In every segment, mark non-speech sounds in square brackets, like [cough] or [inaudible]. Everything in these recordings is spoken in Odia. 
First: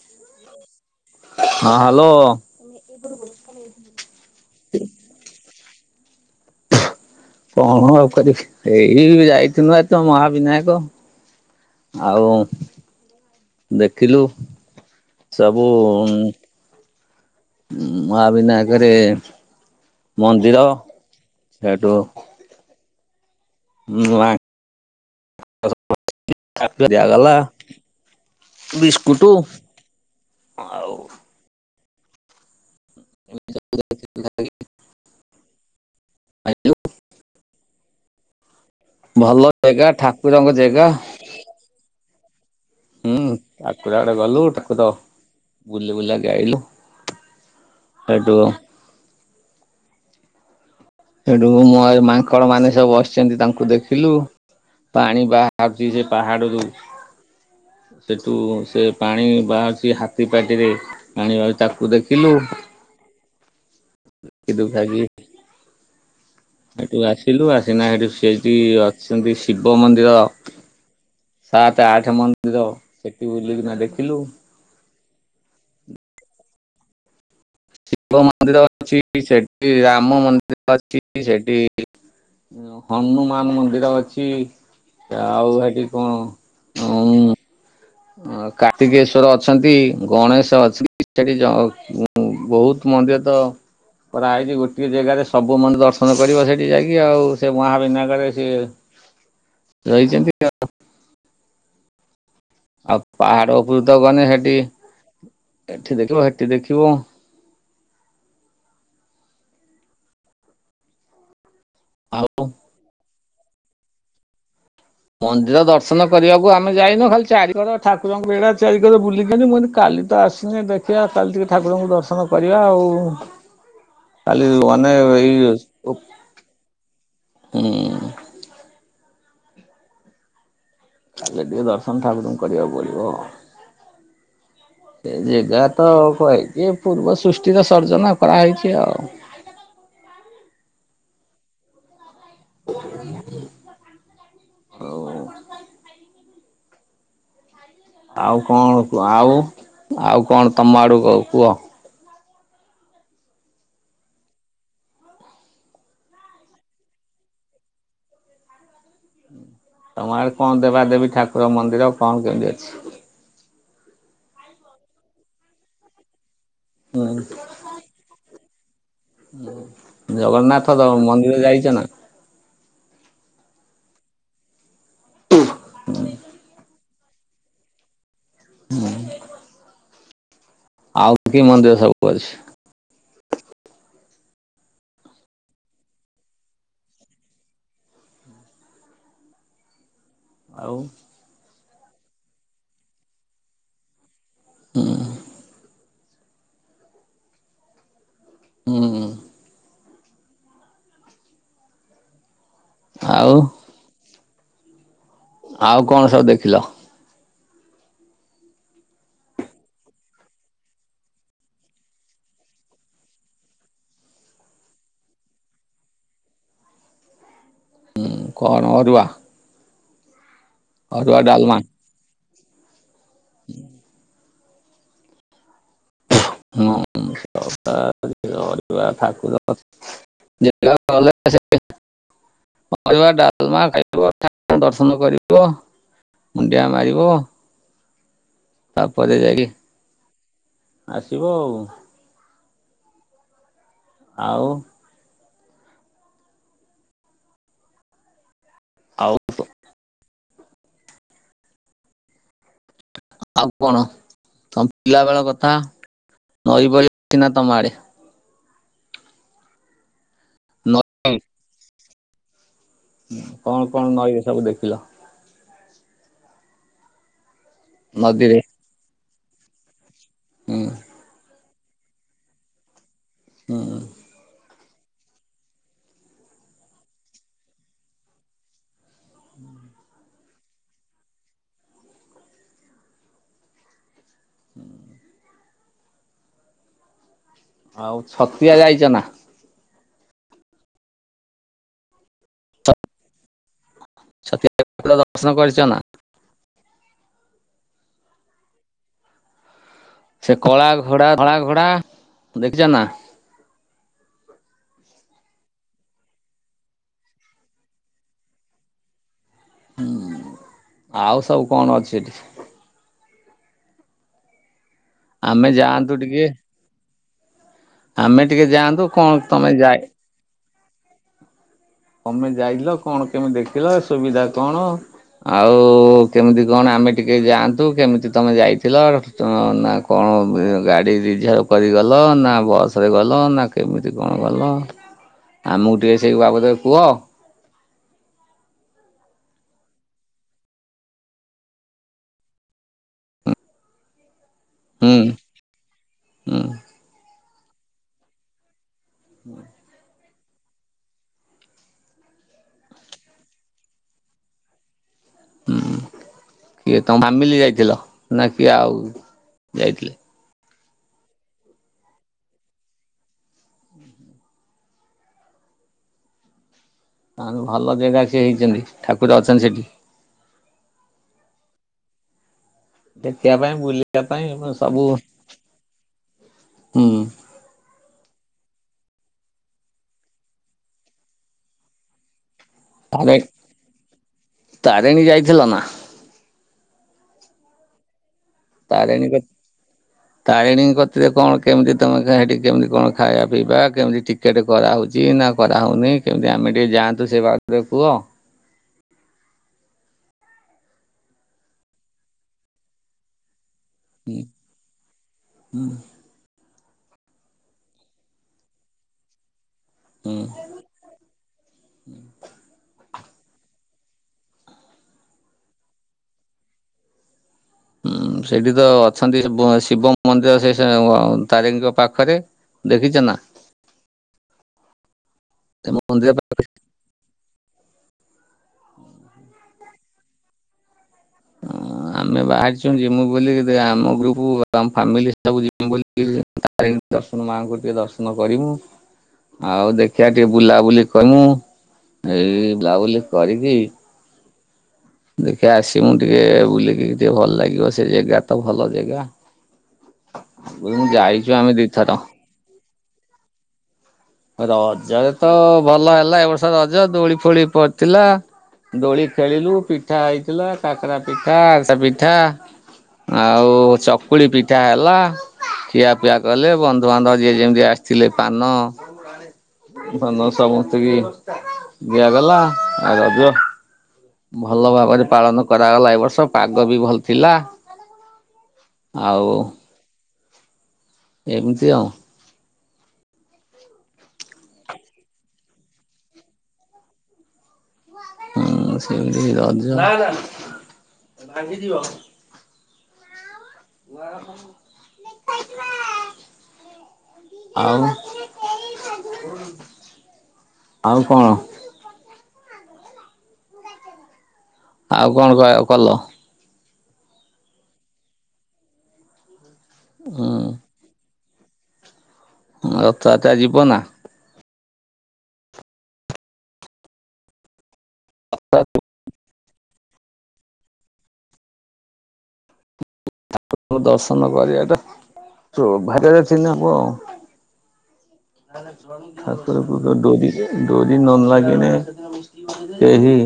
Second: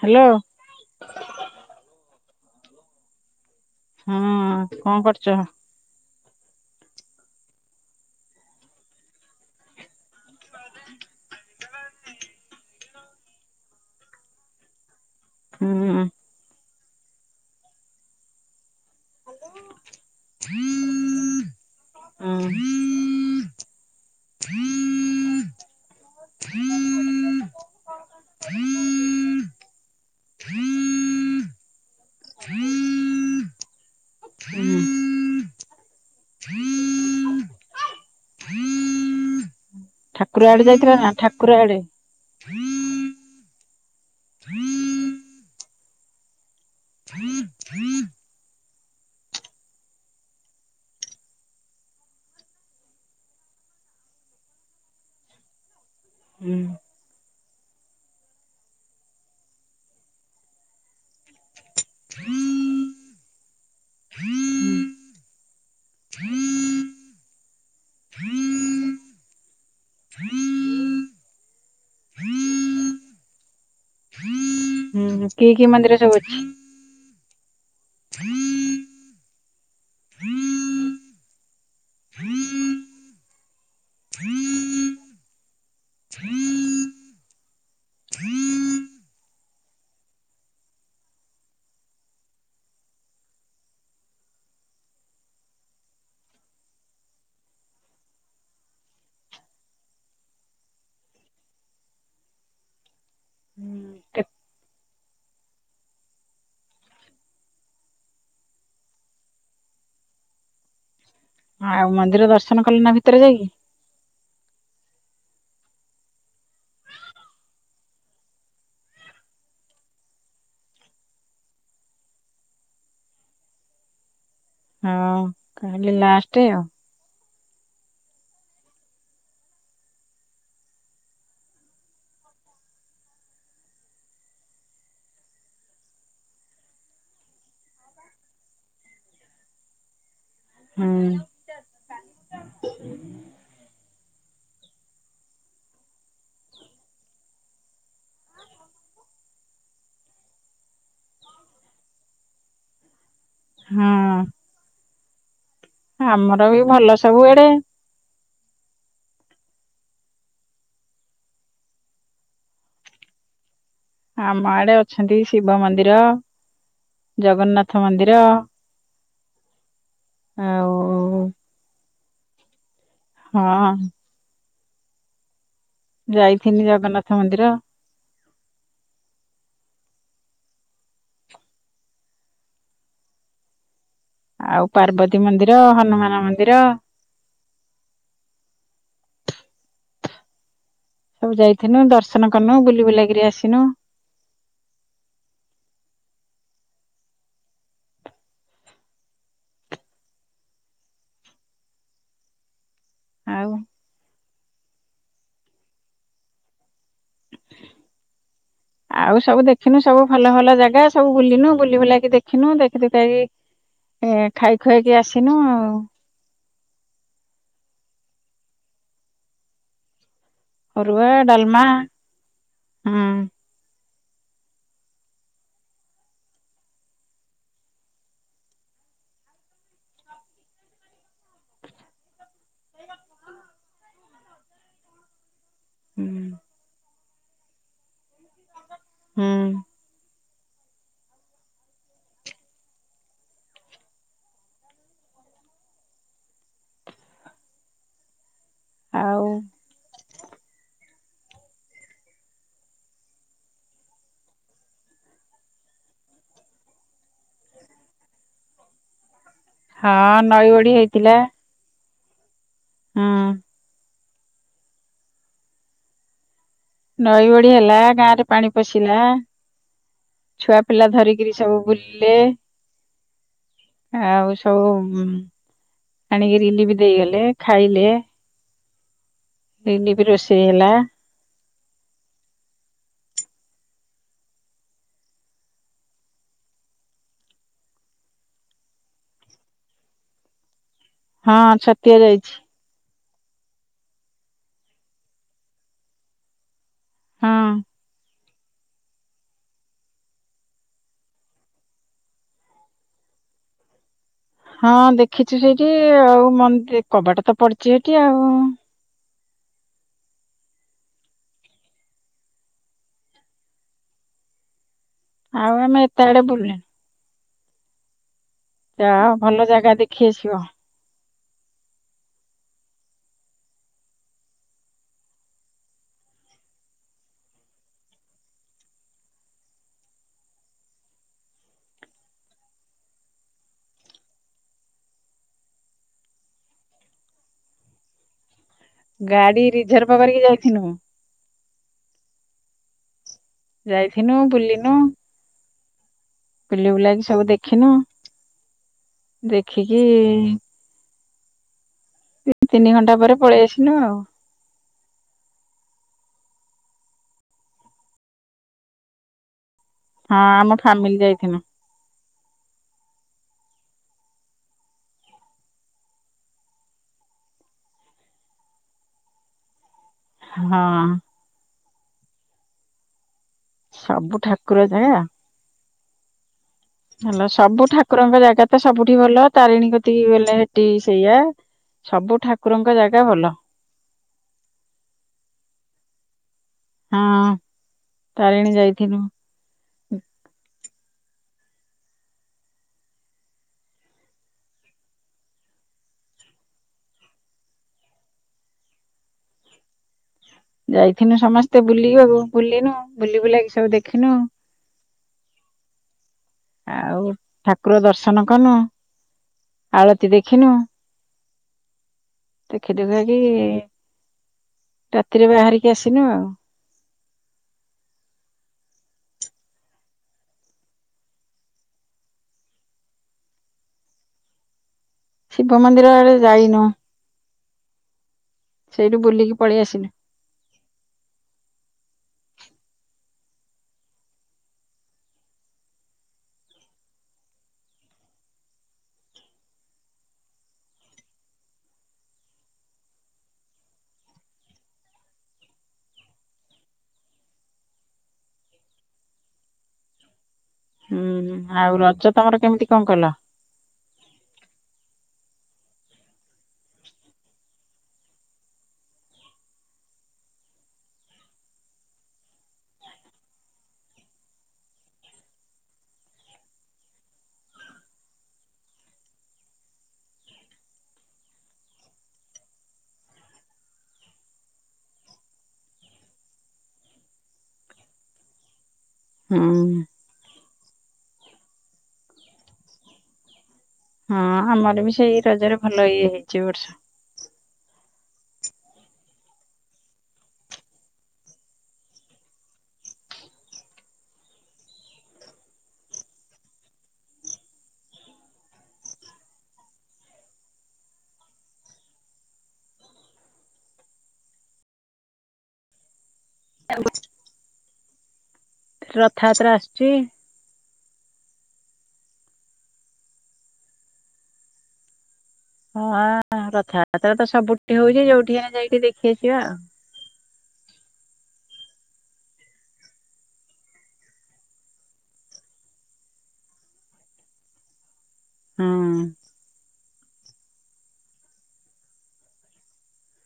ହ୍ୟାଲୋ। ହଁ ହ୍ୟାଲୋ। ହୁଁ କଣ କରୁଛ? କଣ ଆଉ କରିବି ଏଇ ଯାଇଥିନୁ ଏଇତ ମହାବିନାୟକ। ଆଉ ଦେଖିଲୁ ହୁଁ ସବୁ ହୁଁ। ଉମ୍ ମଆବିନାୟକରେ ମନ୍ଦିର ହେଠୁ ହୁଁ ନୁଆଁଙ୍କ [inaudible] ଦିଆଗଲା ବିସ୍କୁଟୁ। ହଁ, ଆଉ [inaudible] ହୁଁ, ହୁଁ। ଆଇଲୁ ଭଲ ଜେଗା। ଠାକୁର ଆଡେ ଯାଇଥିଲା ନା, ଠାକୁର ଆଡେ। ହୁଁ, ଠାକୁର ଆଡେ ଗଲୁ। ଠାକୁର, ବୁଲି ବୁଲାକି ଆଇଲୁ। ହୁଁ ସେଠୁ ହେଠୁ ମୋ ଆଇ ମାଙ୍କଡ ମାନେ ସବୁ ବସିଛନ୍ତି, ତାଙ୍କୁ ଦେଖିଲୁ। ପାଣି ବାହାରୁଛି, ସେ ହୁଁ ପାହାଡରୁ। ସେଠୁ ସେ ପାଣି ବାହାରୁଛି, ହାତୀ ପାଟିରେ। ପାଣିବାହା ତାକୁ ଦେଖିଲୁ। ଦେଖି ଦୁଖାକି ସେଠୁ ଆସିଲୁ, ଆସିନା ସେଠୁ ସେଠି ଅଛନ୍ତି, ଶିବ ମନ୍ଦିର ସାତ, ଆଠ, ମନ୍ଦିର ସେଠି ବୁଲିକିନା ଦେଖିଲୁ। ହୁଁ, କିଏ କିଏ ମନ୍ଦିର ସବୁ ଅଛି? ଶିବ ମନ୍ଦିର ଅଛି, ସେଠି ରାମ ମନ୍ଦିର ଅଛି, ସେଠି ହନୁମାନ ମନ୍ଦିର ଅଛି। ଆଉ ହେଠି କଣ? ଉଁ ଅଁ କାର୍ତ୍ତିକେଶ୍ଵର ଅଛନ୍ତି, ଗଣେଶ ଅଛି। ସେଠି ଯ ଉଁ ବହୁତ ମନ୍ଦିର ତ ପରା ହେଇଛି, ଗୋଟିଏ ଜେଗାରେ ସବୁ ମନ୍ଦିର ଦର୍ଶନ କରିବ ସେଇଠି ଯାଇକି ଆଉ। ସେ ମହାବିନାୟରେ ସିଏ ରହିଛନ୍ତି, ଆ ଆଉ ପାହାଡ ଉପରକୁତ ଗନେ ହେଠି, ଏଠି ଦେଖିବ ହେଠି ଦେଖିବ। ହଁ, ଆଉ ମନ୍ଦିର ଦର୍ଶନ କଲୁନା ଭିତରେ ଯାଇକି? ମନ୍ଦିର ଦର୍ଶନ କରିବାକୁ ଆମେ ଯାଇନୁ, ଖାଲି ଚାରି କର ଠାକୁରଙ୍କା ବେଢା ଚାରିକର ବୁଲିକିନି, ମୁଁ କଇନି କାଲି ତ ଆସ୍ ଦେଖିଆ ଆଉ କାଲି ଟିକେ, ଠାକୁରଙ୍କୁ ଦର୍ଶନ କରିବା ଆଉ। କାଲି ମାନେ ହଁ ଏଇ କାଲି ଉପ୍ ଲାଷ୍ଟ ଆଉ। ହୁଁ। କାଲି ଟିକେ ଦର୍ଶନ, ଠାକୁରଙ୍କୁ କରିବାକୁ ପଡିବ ଆଉ। ସେ ଜେଗା ତ କହିଛି, ପୂର୍ବ ସୃଷ୍ଟିର ସର୍ଜନା କରାହେଇଛି ଆଉ। ହୁଁ। ହଉ। ଆଉ କଣ କୁ, ଆଉ ଆଉ କଣ ତମ ଆଡୁକୁ କୁହ? ହଁ। ଆମର ବି ଭଲ ସବୁ ଏଡେ। ତମ ଆଡ଼େ କଣ ଦେବାଦେବୀ ଠାକୁର ମନ୍ଦିର, କଣ କେମିତି ଅଛି? ଆମ ଆଡେ ଅଛନ୍ତି ଶିବ ମନ୍ଦିର, ହୁଁ ଜଗନ୍ନାଥ ମନ୍ଦିର। ଆଉ ଜଗନ୍ନାଥ ଦ ମନ୍ଦିର ଯାଇଛନା? ହଁ। ଉ ହୁ। ଯାଇଥିନି ଜଗନ୍ନାଥ ମନ୍ଦିର। ହୁଁ। ଆଉ କି ମନ୍ଦିର ସବୁ ଅଛି? ଆଉ ପାର୍ବତୀ ମନ୍ଦିର, ହନୁମାନ ମନ୍ଦିର ଆଉ ସବୁ ଯାଇଥିନୁ ଦର୍ଶନ କନୁ ବୁଲି ବୁଲାକିରି ଆସିନୁ। ହୁଁ। ହୁଁ। ଆଉ ଆଉ କଣ ସବୁ ଦେଖିଛ? ଆଉ ସବୁ ଦେଖିନୁ ସବୁ ଭଲ ଭଲ ଜାଗା ସବୁ ବୁଲିିନୁ ବୁଲି ବୁଲାକି ଦେଖିନୁ ଦେଖି ଦୁଖାକି ଏ ଖାଇ ଖୁଆକି ଆସିନୁ ଆଉ। ହୁଁ କଣ ଅରୁଆ ଅରୁଆ ଡଲମା ହୁଁ। ହଁ ଠାକୁର ଯେତ ବେଳେ ଗଲେ ଅରୁଆ ଡାଲମା ଖାଇଥିବ ଠାକୁର ଦର୍ଶନ କରିବ ହୁଁ ମୁଣ୍ଡିଆ ମାରିବ। ତାପରେ ଯାଇକି ହୁଁ ଆସିବ ଆଉ। ଆଉ ଆଉ କୁହ ଆଉ କଣ ତମ ପିଲାବେଳ କଥା ନଈ ବଢ଼ି ହେଇଚି ନା ତମ ଆଡ଼େ? ହଁ ନଈ ବଢ଼ୀ ନଈ ହେଇଥିଲା। ହୁଁ କଣ କଣ ନଈ ରେ ସବୁ ଦେଖିଲ? ନଈ ବଢ଼ି ହେଲା ଗାଁ ରେ ନଦୀରେ? ପାଣି ପଶିଲା ଛୁଆ ହୁଁ ପିଲା ଧରିକିରି ସବୁ ବୁଲିଲେ। ହୁଁ। ଆଉ ସବୁ ଆଣିକି ରିଲିଫ ଦେଇଗଲେ ଖାଇଲେ ରିଲିଫ ରୋଷେଇ ହେଲା ହୁଁ। ଆଉ ଛତିଆ ଯାଇଛ ନା। ହଁ ଛତିଆ ଯାଇଛି। ତ [unintelligible] ଦର୍ଶନ କରିଛ ନା। ହଁ। ସେ କଳାଘୋଡା ଧଳାଘୋଡା ଦେଖିଛ ନା। ହଁ ଦେଖିଛୁ ସେଇଠି ଆଉ ମନ୍ଦି କବାଟ ତ ପଡିଛି ସେଠି ଆଉ। ଆଉ ସବୁ କଣ ଅଛି ସେଠି। ଆଉ ଆମେ ଯାଆନ୍ତୁ ଏତେ ଟିକେ ଆଡେ ବୁଲିନୁ। ଆମେ ଟିକେ ଯାଆନ୍ତୁ ଯା ହଉ କଣ ଭଲ ତମେ ଯାଏ [unintelligible] ତମେ ଯାଇଥିଲ କଣ କେମିତି ଦେଖିଲ ସୁବିଧା କଣ। ଆଉ କେମିତି କଣ ଆମେ ଟିକେ ଯାଆନ୍ତୁ କେମିତି ତମେ ଯାଇଥିଲ। ନା କଣ ଗାଡ଼ି ରିଜର୍ଭ କରିଗଲ ନା ବସରେ ଗଲ ନା କେମିତି କଣ ଗଲ ଆମକୁ ଟିକେ ସେଇ ବାବଦରେ କୁହ। ଗାଡି ରିଜର୍ଭ କରିକି ଯାଇଥିନୁଁ। ଯାଇଥିନୁ ବୁଲିନୁ। ହୁଁ। ହୁଁ ବୁଲି ବୁଲା କି ସବୁ ଦେଖିନୁ। ଦେଖିକି ଦି ତିନି ଘଣ୍ଟା ପରେ ପଳେଇ ଆସିନୁ ଆଉ। ହୁଁ କିଏ ତମ ଫାମିଲି ଯାଇଥିଲ। ନା କିଏ ଆଉ ଯାଇଥିଲେ? ହଁ ଆମ ଫାମିଲି ଯାଇଥିନୁ। ତାହେଲେ ଭଲ ଜେଗା ସିଏ ହେଇଚନ୍ତି। ଠାକୁର ଅଛନ୍ତି ସେଠି। ହଁ ଦେତିଆ ପାଇଁ ବୁଲିବା ସବୁ ପାଇଁ ମୋ ଠାକୁର ସବୁ ଜାଗା ହୁଁ ହେଲ ସବୁ ଠାକୁରଙ୍କ ଜାଗା ତ ସବୁଠି ଭଲ ତାରିଣୀ କତିକି ଗଲେ ହେଟି ସେଇଆ। ସବୁ ଠାକୁରଙ୍କ ଜାଗା ତାରେ ଭଲ। ତାରିଣୀ ଯାଇଥିଲ ନା। ହଁ ତାରିଣୀ ପୀ ହୁଁ ତାରିଣୀ କତିରେ କଣ କେମିତି ତମେ ସେଠି କେମିତି କଣ ଖାଇବା ପିଇବା କେମିତି ଟି କେଟ୍ କରାହୋଉଚି ନା କରାହେଉନି କେମିତି ଆମେ ଟିକେ ଯାଆନ୍ତୁ ସେ ବାତରେ କୁହ? ଯାଇଥିନୁ ସମସ୍ତେ ବୁଲିବାକୁ ବୁଲିିନୁ ବୁଲି ବୁଲାକି ସବୁ ଦେଖ [inaudible] ଆଉ ଠାକୁର ଦର୍ଶନ କନୁ ଆଳତି ହୁଁ ଦେଖିନୁ। ଦେଖି ଦୁଖା କି ରାତିରେ ବାହାରିକି ଆସିନୁ ଆଉ। ହୁଁ ସେଠି ତ ଅଛନ୍ତି ବ ଶିବ ମନ୍ଦିର ସେ ତାରିଣୀଙ୍କ ପାଖରେ। ଦେଖିଚ ନା। ଶିବ ମନ୍ଦିର ଆଡେ ଯାଇନଉ। ସେଇଠୁ ବୁଲିକି ପଳେଇ ଆସିଲୁ। ହଁ ଆମେ ବାହାରିଛୁ ଯିମୁ ବୋଲି ଆମ ଗ୍ରୁପ ଆମ ଫାମିଲି ସବୁ ଯି ମୁଁ ବୋଲି ତା ନି ଦର୍ଶନ ମାଙ୍କୁ ଟିକେ ଦର୍ଶନ କରିବୁ। ଆଉ ଦେଖିଆ ଟିକେ ବୁଲାବୁଲି କନୁ। ଏଇ ଲାଉଲି କରିକି ଦେଖିଆ ଆସିମୁ ଟିକେ ବୁଲିକି ଟିକେ ଭଲ ଲାଗିବ ସେ ଜେଗା ତ ଭଲ ଜେଗା। ମୁଁ କଇଲି ଯାଇ ହୁଁ ଆଉ ରଜ ତମର କେମିତି କଣ କଲ? ରଜରେ ତ ଭଲ ହେଲା ଏ ବର୍ଷ ରଜ ଦୋଳି ଫୋଳି ପଡିଥିଲା। ଦୋଳି ଖେଳିଲୁ ପିଠା ହେଇଥିଲା କାକରା ପିଠା ଆରିସ ପିଠା ଆଉ ଚକୁଳି ପିଠା ହେଲା। ଖିଆ ପିଆ କଲେ ବନ୍ଧୁବାନ୍ଧବ ଯିଏ ଯେମିତି ଆସିଥିଲେ ପାନ ପାନ ସମସ୍ତଙ୍କି ଦିଆଗଲା। ଆଉ ରଜ ଭଲ ଭାବରେ ପାଳନ କରାଗଲା ଏ ବର୍ଷ ପାଗ ବି ଭଲ ଥିଲା। ଆଉ ହୁଁ ଏମିତି ଆଉ। ହଁ ଆମର ବି ସେଇ ରଜରେ ଭଲ ଇଏ ହେଇଚି ଏ ବର୍ଷ। ହୁଁ ସେମିତି ରଜ [inaudible] ଆଉ ଆଉ କଣ? ଆଉ କଣ କହା ଭଲ। [unintelligible] ରଥଯାତ୍ରା ଆସୁଛି। ହୁଁ ରଥଯାତ୍ରା ଯିବ ନା। ହଁ ରଥାଯାତ୍ରା ତ ସବୁଠି ହଉଛି ଯୋଉଠି ଆମେ ଯାଇକି ଦେଖି ଆସିବା ଆଉ ଦର୍ଶନ କରିବାଟା ସୌଭାଗ୍ୟରେ ଥିଲେ ହବ ଉ [unintelligible] ହଁ ତୋ ଡୋରି ଡୋରି ନ ଲାଗିଲେ କେହି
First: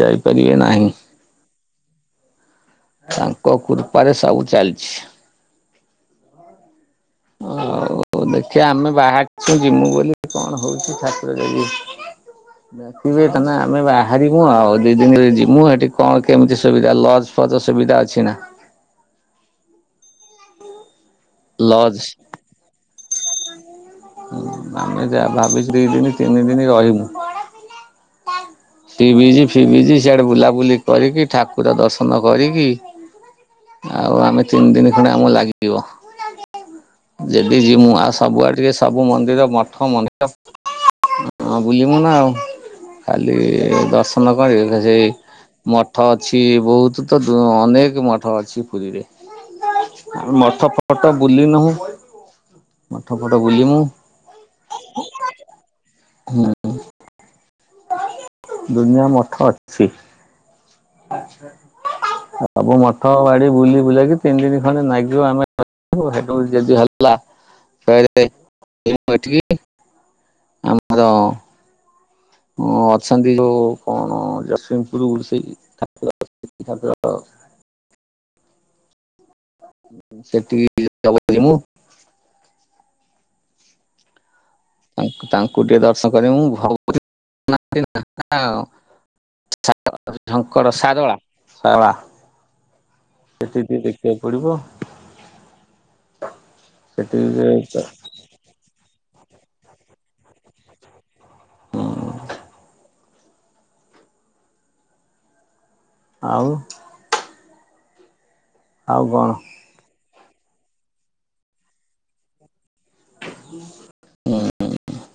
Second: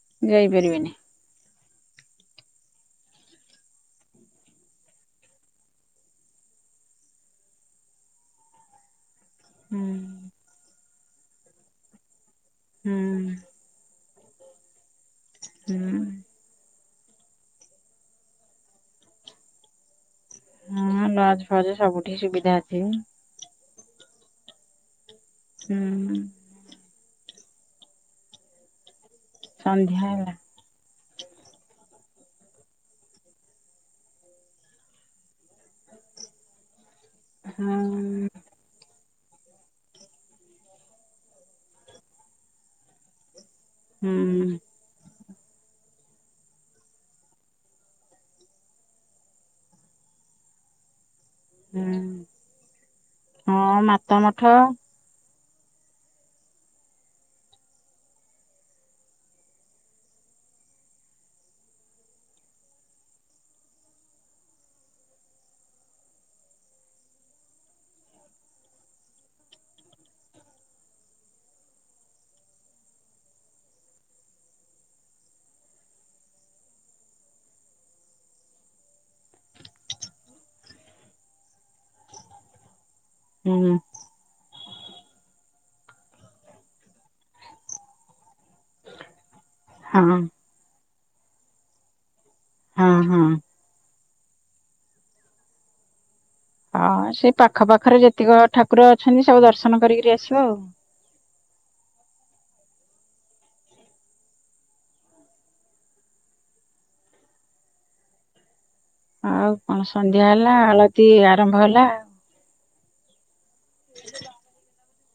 ଯାଇପାରିବେ ନାହିଁ ଯାଇପାରିବେନି ତାଙ୍କ କୃପାରେ ସବୁ ଚାଲଚି। ହଉ ଦେଖିବା ଆମେ ବାହରିଚୁ ଯିମୁ ବୋଲି ହୁଁ। କଣ ହଉଛି ଠାକୁର ଯଦି ଦେଖିବେ ହୁଁ ତମେ ଆମେ ବାହାରିବୁ ଆଉ ଦି ଦିନରେ ଯିବୁ ଏଠି ହୁଁ କଣ କେମିତି ସୁବିଧା ଲଜ୍ ଫଜ୍ ସୁବିଧା ଅଛି ନା ହଁ ଲଜ ଫଜ ଲଜ୍ ସବୁଠି ସୁବିଧା ଅଛି। ଆମେ ଯା ଭାବି ଦି ଦିନ ହୁଁ। ତିନି ଦିନ ରହିବୁ। ସି ବିଜ୍ ଫିଭିଜ ସନ୍ଧ୍ୟା ସିଆଡେ ହେଲା ବୁଲାବୁଲି କରିକି ଠାକୁର ଦର୍ଶନ କରିକି ଆଉ ଆମେ ତିନି ଦିନ ଖଣ୍ଡେ ଆମକୁ ଲାଗିବ ଯଦି ହଁ ଯିମୁଁ ଆସ ସବୁଆଡ଼ ଟିକେ ସବୁ ମନ୍ଦିର ମଠ ମନ୍ଦିର ବୁଲିବୁ ନା ଆଉ କାଲି ହୁଁ ଦର୍ଶନ କରିବ। ସେ ମଠ ଅଛି ବହୁତ ତ ଅନେକ ମଠ ଅଛି ପୁରୀରେ ମଠ [unintelligible] ଫଟୋ ବୁଲିନୁ ହୁଁ ମଠ ଫଟୋ ହଁ ବୁଲିନୁ। ମାତା ମଠ ହୁଁ ଦୁନିଆ ମଠ ଅଛି। ସବୁ ମଠ ବାଡି ବୁଲି ବୁଲାକି ତିନି ଦିନି ଖଣ୍ଡେ ନାଗିବ ଆମେ [unintelligible] ଆମର ହଁ ଅଛନ୍ତି ଯୋଉ କଣ ଜଗସିଂ ସେଠିକି [unintelligible] ମୁଁ ହୁଁ ତାଙ୍କୁ ଟିକେ ଦର୍ଶନ କରିବି ମୁଁ [unintelligible] ଆଉ ହଁ କଣ ଶାରଳା ଶାରଳା ହଁ ହଁ ସେତିିକି ଦେଖିବାକୁ ପଡିବ। ହଁ ସେଠି ସେ ପାଖ ଟିକେ ପାଖରେ ଯେତିକ ଠାକୁର ଅଛନ୍ତି ସବୁ ଦର୍ଶନ କରିକିରି ଆସିବ ଆଉ ହଁ ଆଉ ଆଉ କଣ ସନ୍ଧ୍ୟା ହେଲା ଆଳତି ଆରମ୍ଭ ହେଲା ହୁଁ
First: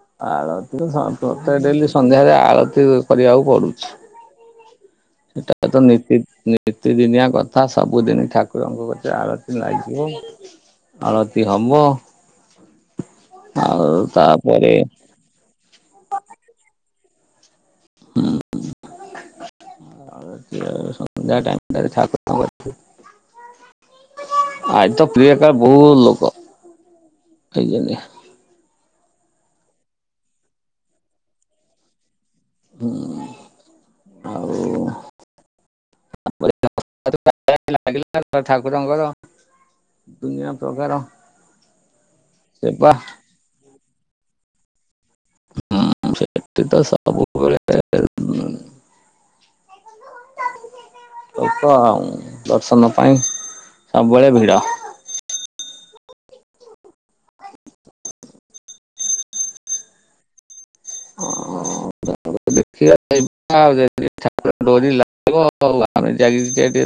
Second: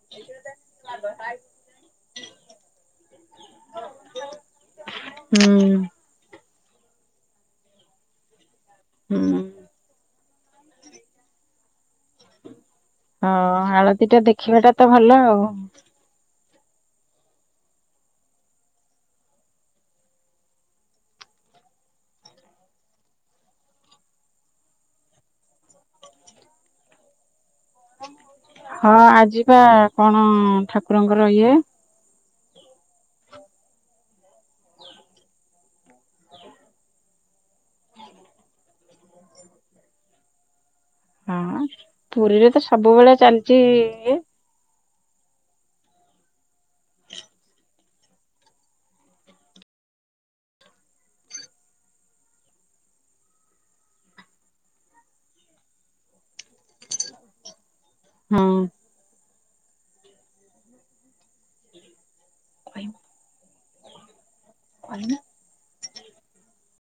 ଆ [inaudible] ଆଳତି ପ୍ରତ୍ୟକ ଡେଲି ସନ୍ଧ୍ୟାରେ ଆଳତି କରିବାକୁ ପଡୁଛି ହୁଁ ସେଟା ତ ନୀତି ନିତିଦିନିଆ କଥା ସବୁଦିନ ଠାକୁରଙ୍କ କ ହୁଁ। ଆଳତି ଲାଗିବ ଆଳତି ହବ। ହଁ ଆଉ ଆଳତି ଟା ଦେଖିବାଟା ତ ଭଲ ଆଉ ହ ହୁଁ ଆ ସନ୍ଧ୍ୟା ଟାଇମ୍ ଠାକୁରଙ୍କ ଆଇ ତ ପ୍ରିୟକାର ବୋହୁତ ଲୋକ ହେଇଛନ୍ତି। ହଁ ଆଜିିପା କଣ ଠାକୁରଙ୍କର ଇଏ। ହୁଁ ଆଉ [unintelligible] ଠାକୁରଙ୍କର ଦୁନିଆ ପ୍ରକାର ହଁ ପୁରୀରେ ତ ସେବା ସବୁବେଳେ ଚାଲିଚି ଇଏ। ସେଠିତ ସବୁବେଳେ ଲୋକ ଦର୍ଶନ ପାଇଁ ସବୁବେଳେ ଭିଡ଼। ହୁଁ। [unintelligible] ହଉ ଆମେ ଯାଇଁକି ଯାଇ ଟିକେ